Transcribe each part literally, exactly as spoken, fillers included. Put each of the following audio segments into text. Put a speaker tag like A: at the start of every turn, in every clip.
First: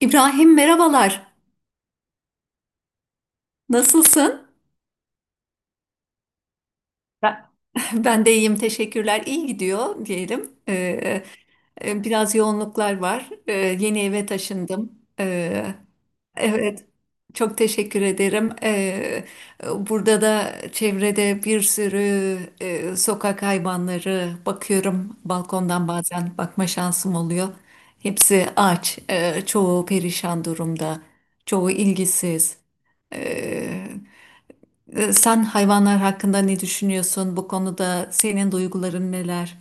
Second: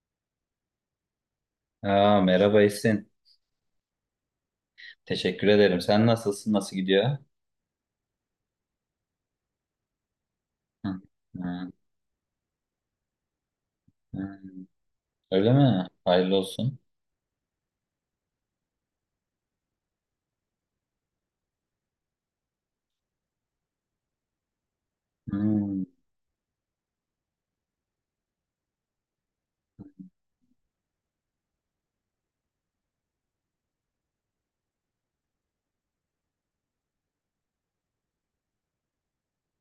A: İbrahim merhabalar.
B: Aa, merhaba Esin.
A: Nasılsın?
B: Teşekkür ederim. Sen nasılsın? Nasıl gidiyor?
A: Ben- Ben de iyiyim, teşekkürler. İyi gidiyor diyelim.
B: Hı,
A: Ee,
B: hı,
A: e, biraz yoğunluklar var. Ee, yeni
B: hı.
A: eve taşındım.
B: Öyle
A: Ee,
B: mi? Hayırlı olsun.
A: evet, çok teşekkür ederim. Ee, burada da çevrede bir sürü e, sokak hayvanları bakıyorum.
B: Hı.
A: Balkondan bazen bakma şansım oluyor. Hepsi aç, e, çoğu perişan durumda, çoğu ilgisiz. Ee, Ee, Sen hayvanlar hakkında ne düşünüyorsun? Bu konuda senin duyguların neler?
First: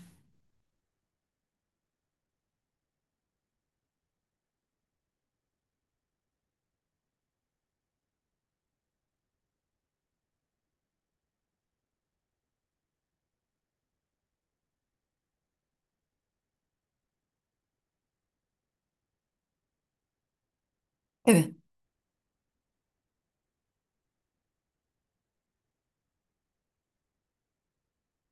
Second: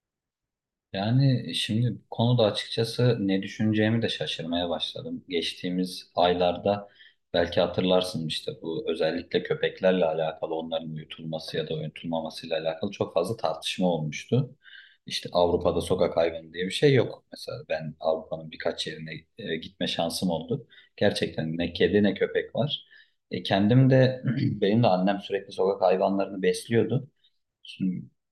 B: Yani şimdi bu konuda açıkçası ne düşüneceğimi de şaşırmaya başladım. Geçtiğimiz aylarda belki hatırlarsın işte bu özellikle köpeklerle alakalı onların uyutulması ya da uyutulmamasıyla alakalı çok fazla tartışma olmuştu. İşte Avrupa'da sokak hayvanı diye bir şey yok. Mesela ben Avrupa'nın birkaç yerine e, gitme şansım oldu.
A: Evet,
B: Gerçekten ne kedi ne köpek var. E, kendim de benim de annem sürekli sokak hayvanlarını besliyordu.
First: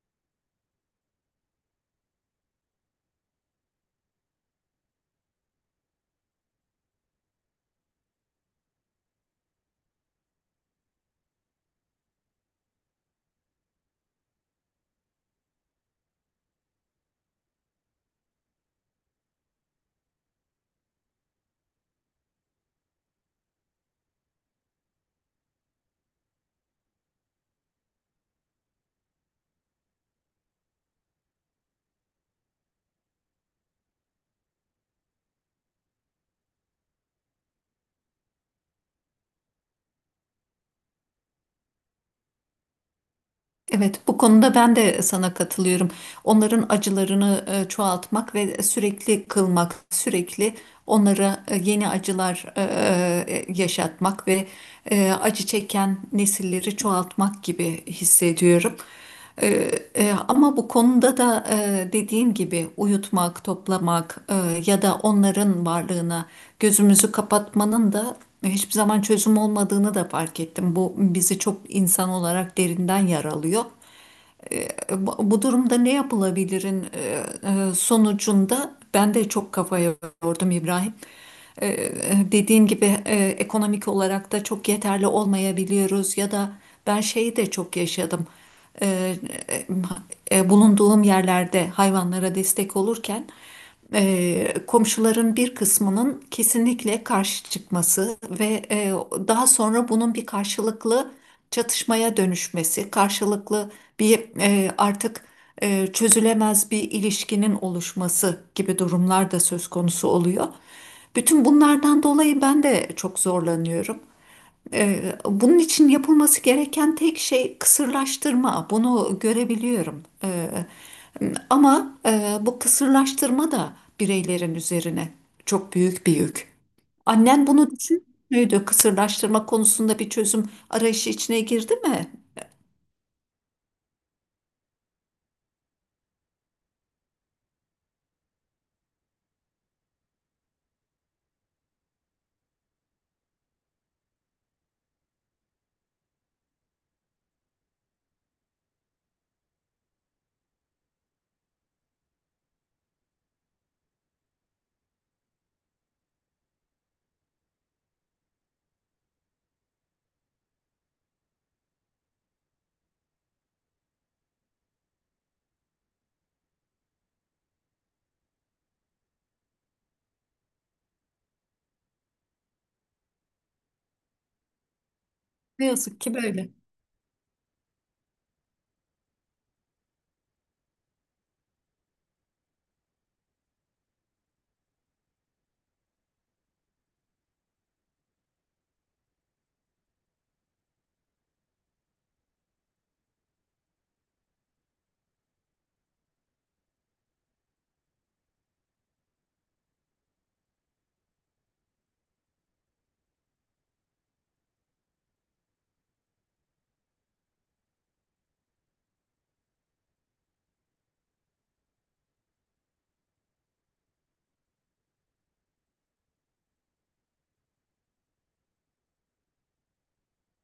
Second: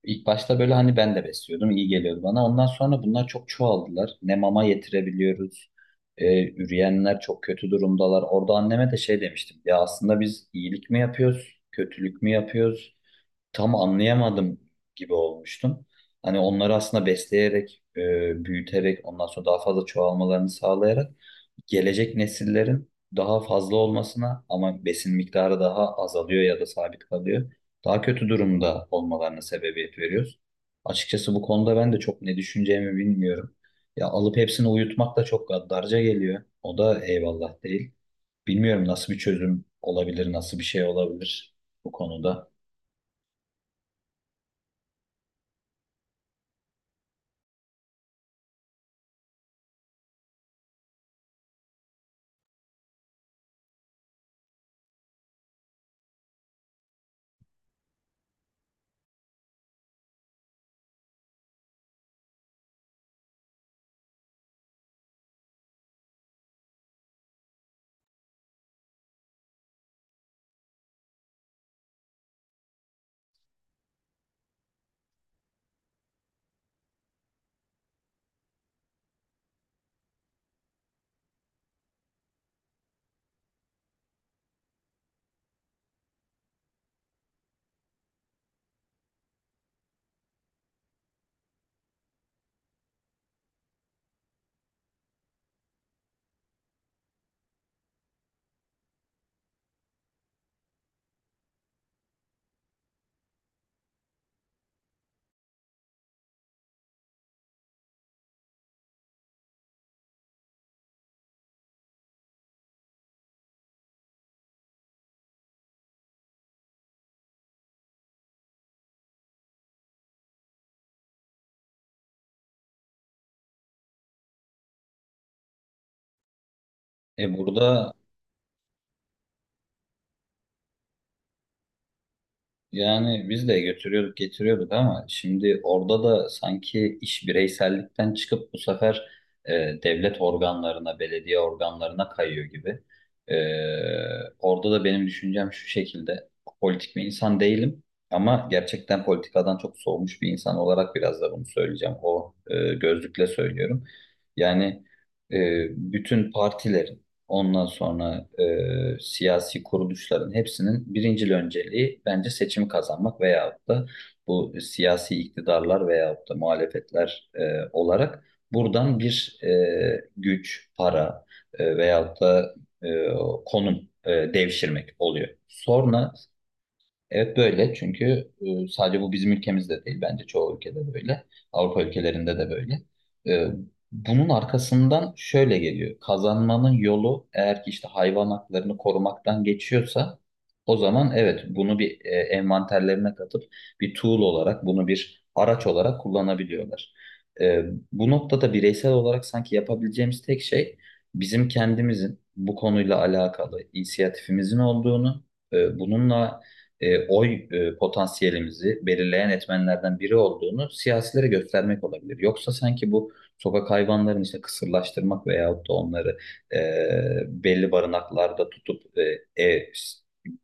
B: İlk başta böyle hani ben de besliyordum, iyi geliyordu bana. Ondan sonra bunlar çok çoğaldılar. Ne mama yetirebiliyoruz, e, üreyenler çok kötü durumdalar. Orada anneme de şey demiştim, ya aslında biz iyilik mi yapıyoruz, kötülük mü yapıyoruz? Tam anlayamadım gibi olmuştum. Hani onları aslında besleyerek, e, büyüterek, ondan sonra daha fazla çoğalmalarını sağlayarak gelecek nesillerin daha fazla olmasına ama besin miktarı daha azalıyor ya da sabit kalıyor. Daha kötü durumda olmalarına sebebiyet veriyoruz. Açıkçası bu konuda ben de çok ne düşüneceğimi bilmiyorum. Ya alıp hepsini uyutmak da çok gaddarca geliyor. O da eyvallah değil. Bilmiyorum nasıl bir çözüm olabilir, nasıl bir şey olabilir bu konuda.
A: evet. Bu konuda ben de sana katılıyorum. Onların acılarını e, çoğaltmak ve sürekli kılmak, sürekli onlara e, yeni acılar e, e, yaşatmak ve e, acı çeken nesilleri çoğaltmak gibi hissediyorum. Ee, e, ama bu konuda da e, dediğin gibi uyutmak, toplamak e, ya da onların varlığına gözümüzü kapatmanın da hiçbir zaman çözüm olmadığını da fark ettim. Bu bizi çok insan olarak derinden yaralıyor. e, bu bu durumda ne yapılabilirin e, e, sonucunda ben de çok kafaya yordum İbrahim. E, e, Dediğin gibi e, ekonomik olarak da çok yeterli olmayabiliyoruz ya da ben şeyi de çok yaşadım. E, e, e, Bulunduğum yerlerde hayvanlara destek olurken e, komşuların bir kısmının kesinlikle karşı çıkması ve e, daha sonra bunun bir karşılıklı çatışmaya dönüşmesi, karşılıklı bir e, artık e, çözülemez bir ilişkinin oluşması gibi durumlar da söz konusu oluyor. Bütün bunlardan dolayı ben de çok zorlanıyorum. Ee, Bunun için yapılması gereken tek şey kısırlaştırma. Bunu görebiliyorum. Ee, Ama e, bu kısırlaştırma da bireylerin üzerine çok büyük bir yük.
B: E
A: Annen bunu
B: burada
A: düşünmüyordu. Kısırlaştırma konusunda bir çözüm arayışı içine girdi mi?
B: Yani biz de götürüyorduk, getiriyorduk ama şimdi orada da sanki iş bireysellikten çıkıp bu sefer e, devlet organlarına, belediye organlarına kayıyor gibi. E, Orada da benim düşüncem şu şekilde. Politik bir insan değilim ama gerçekten politikadan çok soğumuş bir insan olarak biraz da bunu söyleyeceğim. O e, gözlükle söylüyorum. Yani e, bütün partilerin, ondan sonra e, siyasi kuruluşların hepsinin birincil önceliği bence seçimi kazanmak veyahut da bu siyasi iktidarlar veyahut da muhalefetler e, olarak buradan bir e, güç, para, e, veyahut da e, konum e, devşirmek oluyor.
A: Ne yazık
B: Sonra
A: ki böyle.
B: Evet, böyle, çünkü e, sadece bu bizim ülkemizde değil, bence çoğu ülkede böyle. Avrupa ülkelerinde de böyle. E, Bunun arkasından şöyle geliyor. Kazanmanın yolu eğer ki işte hayvan haklarını korumaktan geçiyorsa, o zaman evet, bunu bir e, envanterlerine katıp bir tool olarak, bunu bir araç olarak kullanabiliyorlar. E, Bu noktada bireysel olarak sanki yapabileceğimiz tek şey, bizim kendimizin bu konuyla alakalı inisiyatifimizin olduğunu, e, bununla e, oy e, potansiyelimizi belirleyen etmenlerden biri olduğunu siyasilere göstermek olabilir. Yoksa sanki bu sokak hayvanlarını işte kısırlaştırmak veyahut da onları e, belli barınaklarda tutup e, ev,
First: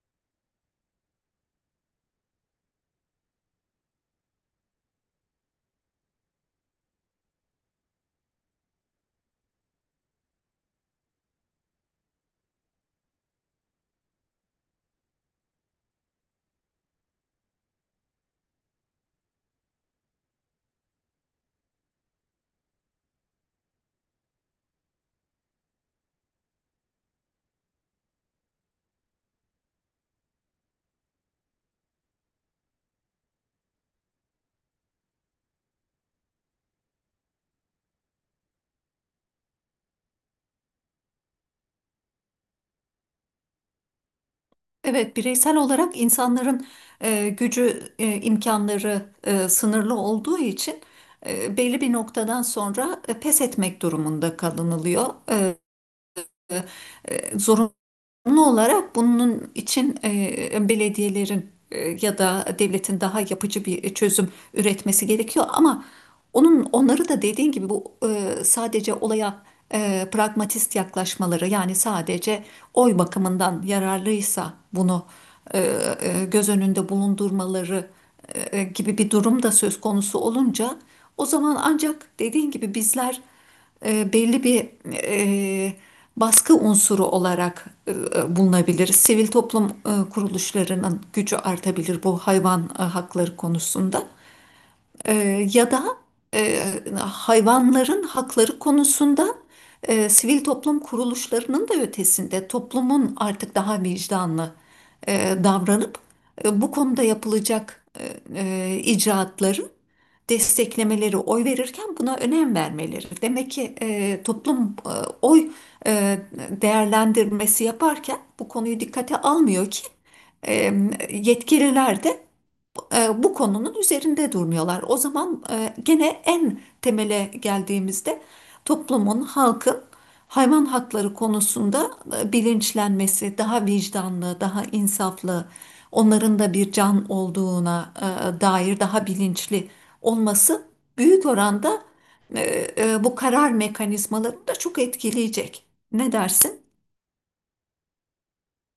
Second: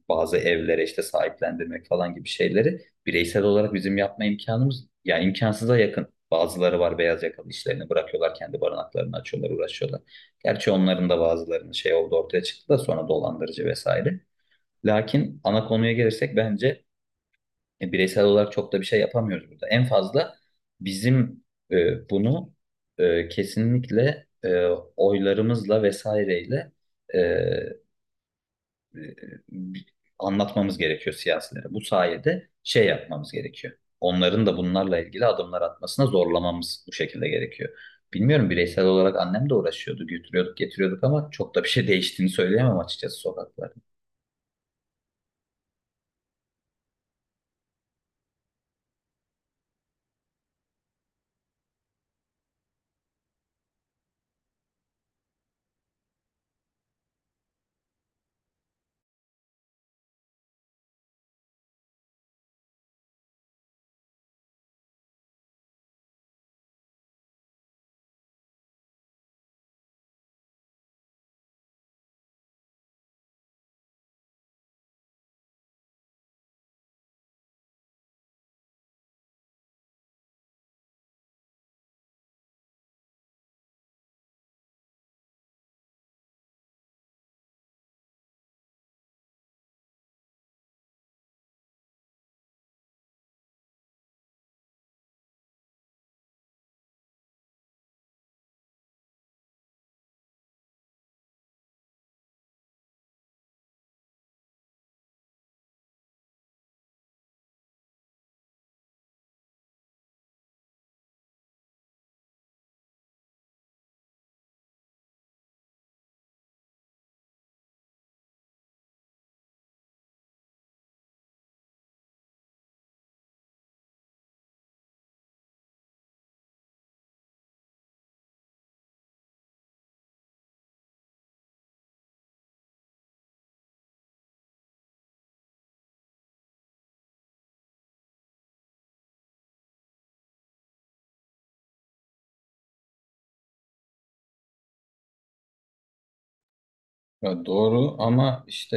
B: bazı evlere işte sahiplendirmek falan gibi şeyleri bireysel olarak bizim yapma imkanımız, yani imkansıza yakın. Bazıları var, beyaz yakalı işlerini bırakıyorlar, kendi barınaklarını açıyorlar, uğraşıyorlar. Gerçi onların da bazılarının şey oldu, ortaya çıktı da sonra dolandırıcı vesaire. Lakin ana konuya gelirsek, bence e, bireysel olarak çok da bir şey yapamıyoruz burada. En fazla bizim e, bunu e, kesinlikle e, oylarımızla vesaireyle e, e, bi- anlatmamız gerekiyor siyasilere. Bu sayede şey yapmamız gerekiyor. Onların da bunlarla ilgili adımlar atmasına zorlamamız bu şekilde gerekiyor. Bilmiyorum, bireysel olarak annem de uğraşıyordu, götürüyorduk, getiriyorduk ama çok da bir şey değiştiğini söyleyemem açıkçası sokaklarda.
A: Evet, bireysel olarak insanların e, gücü, e, imkanları e, sınırlı olduğu için e, belli bir noktadan sonra e, pes etmek durumunda kalınılıyor. E, e, zorunlu olarak bunun için e, belediyelerin e, ya da devletin daha yapıcı bir çözüm üretmesi gerekiyor ama onun onları da dediğin gibi bu e, sadece olaya e, pragmatist yaklaşmaları yani sadece oy bakımından yararlıysa bunu e, e, göz önünde bulundurmaları e, gibi bir durum da söz konusu olunca o zaman ancak dediğin gibi bizler e, belli bir e, baskı unsuru olarak e, bulunabilir. Sivil toplum e, kuruluşlarının gücü artabilir bu hayvan e, hakları konusunda. E, Ya da e, hayvanların hakları konusunda e, sivil toplum kuruluşlarının da ötesinde toplumun artık daha vicdanlı e, davranıp e, bu konuda yapılacak e, e, icraatları desteklemeleri, oy verirken buna önem vermeleri. Demek ki e, toplum e, oy e, değerlendirmesi yaparken bu konuyu dikkate almıyor ki e, yetkililer de e, bu konunun üzerinde durmuyorlar. O zaman e, gene en temele geldiğimizde toplumun, halkın hayvan hakları konusunda e, bilinçlenmesi, daha vicdanlı, daha insaflı, onların da bir can olduğuna e, dair daha bilinçli olması büyük oranda e, e, bu karar mekanizmalarını da çok etkileyecek. Ne dersin?
B: Ya, doğru ama işte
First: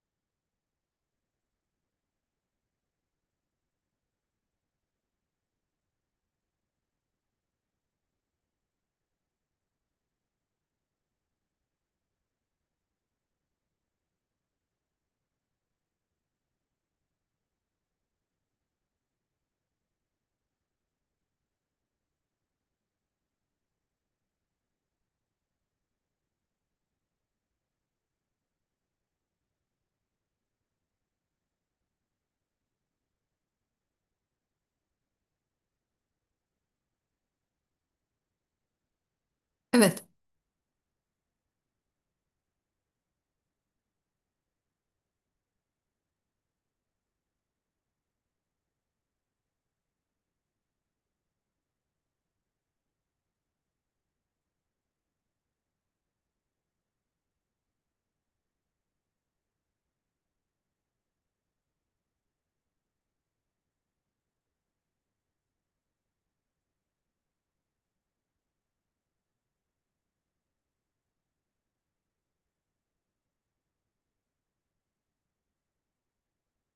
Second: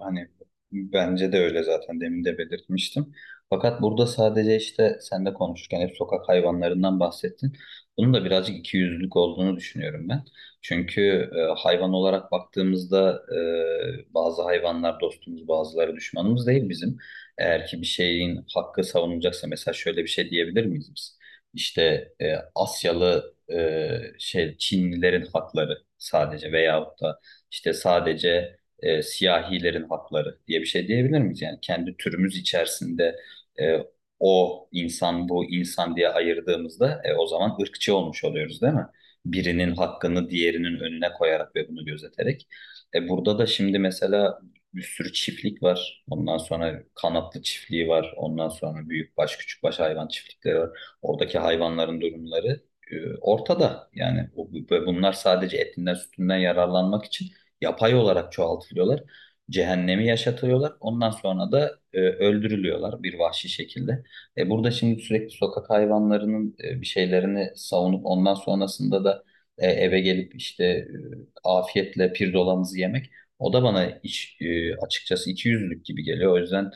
B: e, hani bence de öyle, zaten demin de belirtmiştim. Fakat burada sadece işte sen de konuşurken hep sokak hayvanlarından bahsettin. Bunun da birazcık ikiyüzlülük olduğunu düşünüyorum ben. Çünkü e, hayvan olarak baktığımızda e, bazı hayvanlar dostumuz, bazıları düşmanımız değil bizim. Eğer ki bir şeyin hakkı savunulacaksa, mesela şöyle bir şey diyebilir miyiz biz? İşte e, Asyalı e, şey Çinlilerin hakları sadece, veyahut da işte sadece e, siyahilerin hakları diye bir şey diyebilir miyiz? Yani kendi türümüz içerisinde e, o insan bu insan diye ayırdığımızda e, o zaman ırkçı olmuş oluyoruz, değil mi? Birinin
A: Evet.
B: hakkını diğerinin önüne koyarak ve bunu gözeterek. E, burada da şimdi mesela bir sürü çiftlik var. Ondan sonra kanatlı çiftliği var. Ondan sonra büyükbaş, küçükbaş hayvan çiftlikleri var. Oradaki hayvanların durumları e, ortada. Yani bu- bu- bunlar sadece etinden sütünden yararlanmak için yapay olarak çoğaltılıyorlar. Cehennemi yaşatıyorlar. Ondan sonra da e, öldürülüyorlar bir vahşi şekilde. E, burada şimdi sürekli sokak hayvanlarının e, bir şeylerini savunup ondan sonrasında da e, eve gelip işte e, afiyetle pirzolamızı yemek, o da bana iç, e, açıkçası ikiyüzlülük gibi geliyor. O yüzden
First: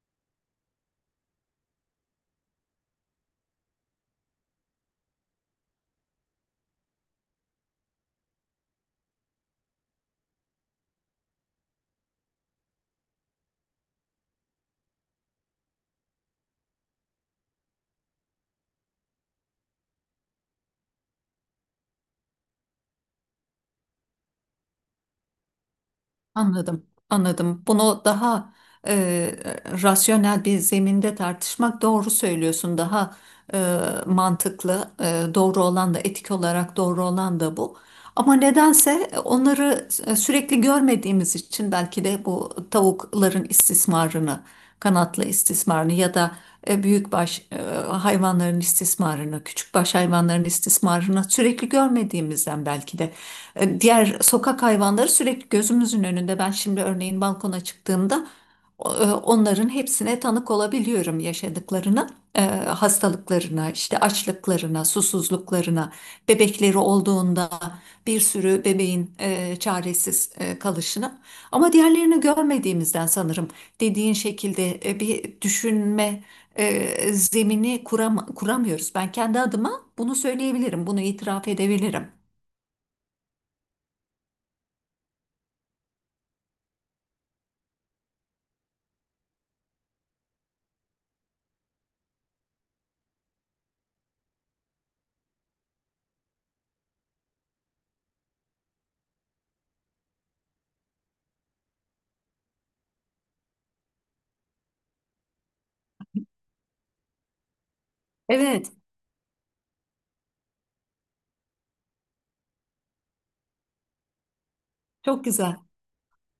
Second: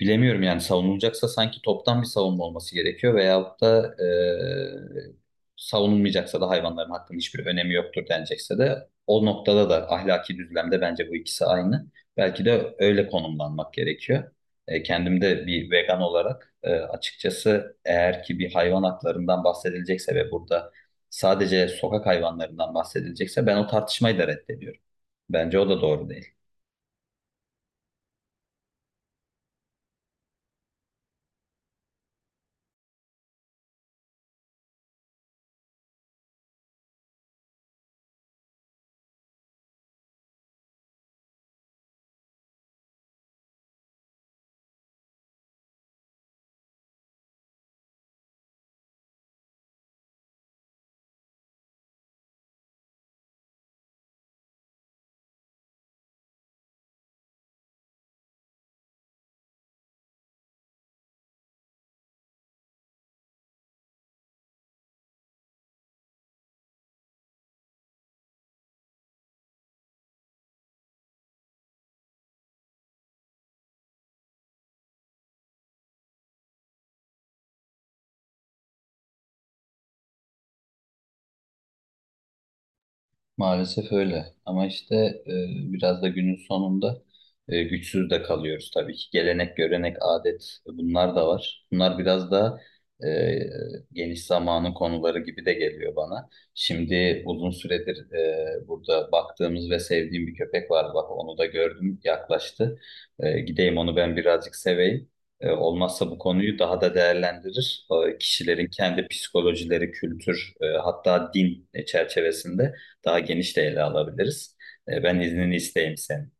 B: bilemiyorum, yani savunulacaksa sanki toptan bir savunma olması gerekiyor, veyahut da e, savunulmayacaksa da hayvanların hakkının hiçbir önemi yoktur denecekse de, o noktada da ahlaki düzlemde bence bu ikisi aynı. Belki de öyle konumlanmak gerekiyor. E, kendim de bir vegan olarak e, açıkçası eğer ki bir hayvan haklarından bahsedilecekse ve burada sadece sokak hayvanlarından bahsedilecekse, ben o tartışmayı da reddediyorum. Bence o da doğru değil.
A: Anladım, anladım. Bunu daha e, rasyonel bir zeminde tartışmak doğru söylüyorsun. Daha e, mantıklı, e, doğru olan da etik olarak doğru olan da bu. Ama nedense e, onları e, sürekli görmediğimiz için belki de bu tavukların istismarını, kanatlı istismarını ya da e, büyükbaş e, hayvanların istismarını, küçükbaş hayvanların istismarını sürekli görmediğimizden belki de. E, Diğer sokak hayvanları sürekli gözümüzün önünde. Ben şimdi örneğin balkona çıktığımda o- e, onların hepsine tanık olabiliyorum yaşadıklarına, e, hastalıklarına, işte açlıklarına, susuzluklarına, bebekleri olduğunda bir sürü bebeğin e, çaresiz e, kalışına. Ama diğerlerini görmediğimizden sanırım dediğin şekilde e, bir düşünme e, zemini kuram kuramıyoruz. Ben kendi adıma bunu söyleyebilirim, bunu itiraf edebilirim.
B: Maalesef öyle. Ama işte e, biraz da günün sonunda e, güçsüz de kalıyoruz tabii ki. Gelenek, görenek, adet, bunlar da var. Bunlar biraz da e, geniş zamanın konuları gibi de geliyor bana. Şimdi uzun süredir e, burada baktığımız ve sevdiğim bir köpek var. Bak, onu da gördüm, yaklaştı. E, gideyim, onu ben birazcık seveyim. E, olmazsa bu konuyu daha da değerlendirir. E, kişilerin
A: Evet,
B: kendi psikolojileri, kültür, e, hatta din çerçevesinde daha geniş de ele alabiliriz. E, ben
A: çok
B: iznini
A: güzel.
B: isteyeyim senin.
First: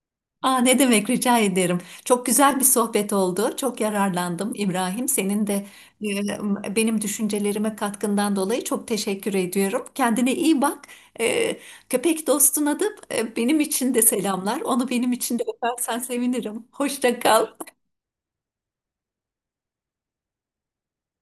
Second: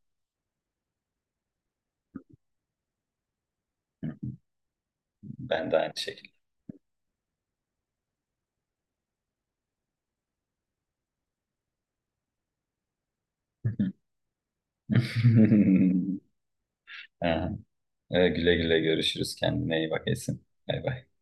A: Aa, ne demek rica ederim. Çok güzel bir sohbet oldu. Çok yararlandım İbrahim. Senin de
B: Ben de aynı şekilde.
A: e, benim düşüncelerime katkından dolayı çok teşekkür ediyorum. Kendine iyi bak. E, Köpek dostuna da e, benim için de selamlar. Onu benim için de öpersen sevinirim. Hoşça kal.
B: Ha, e, güle güle, görüşürüz. Kendine iyi bak Esin. Bay bay.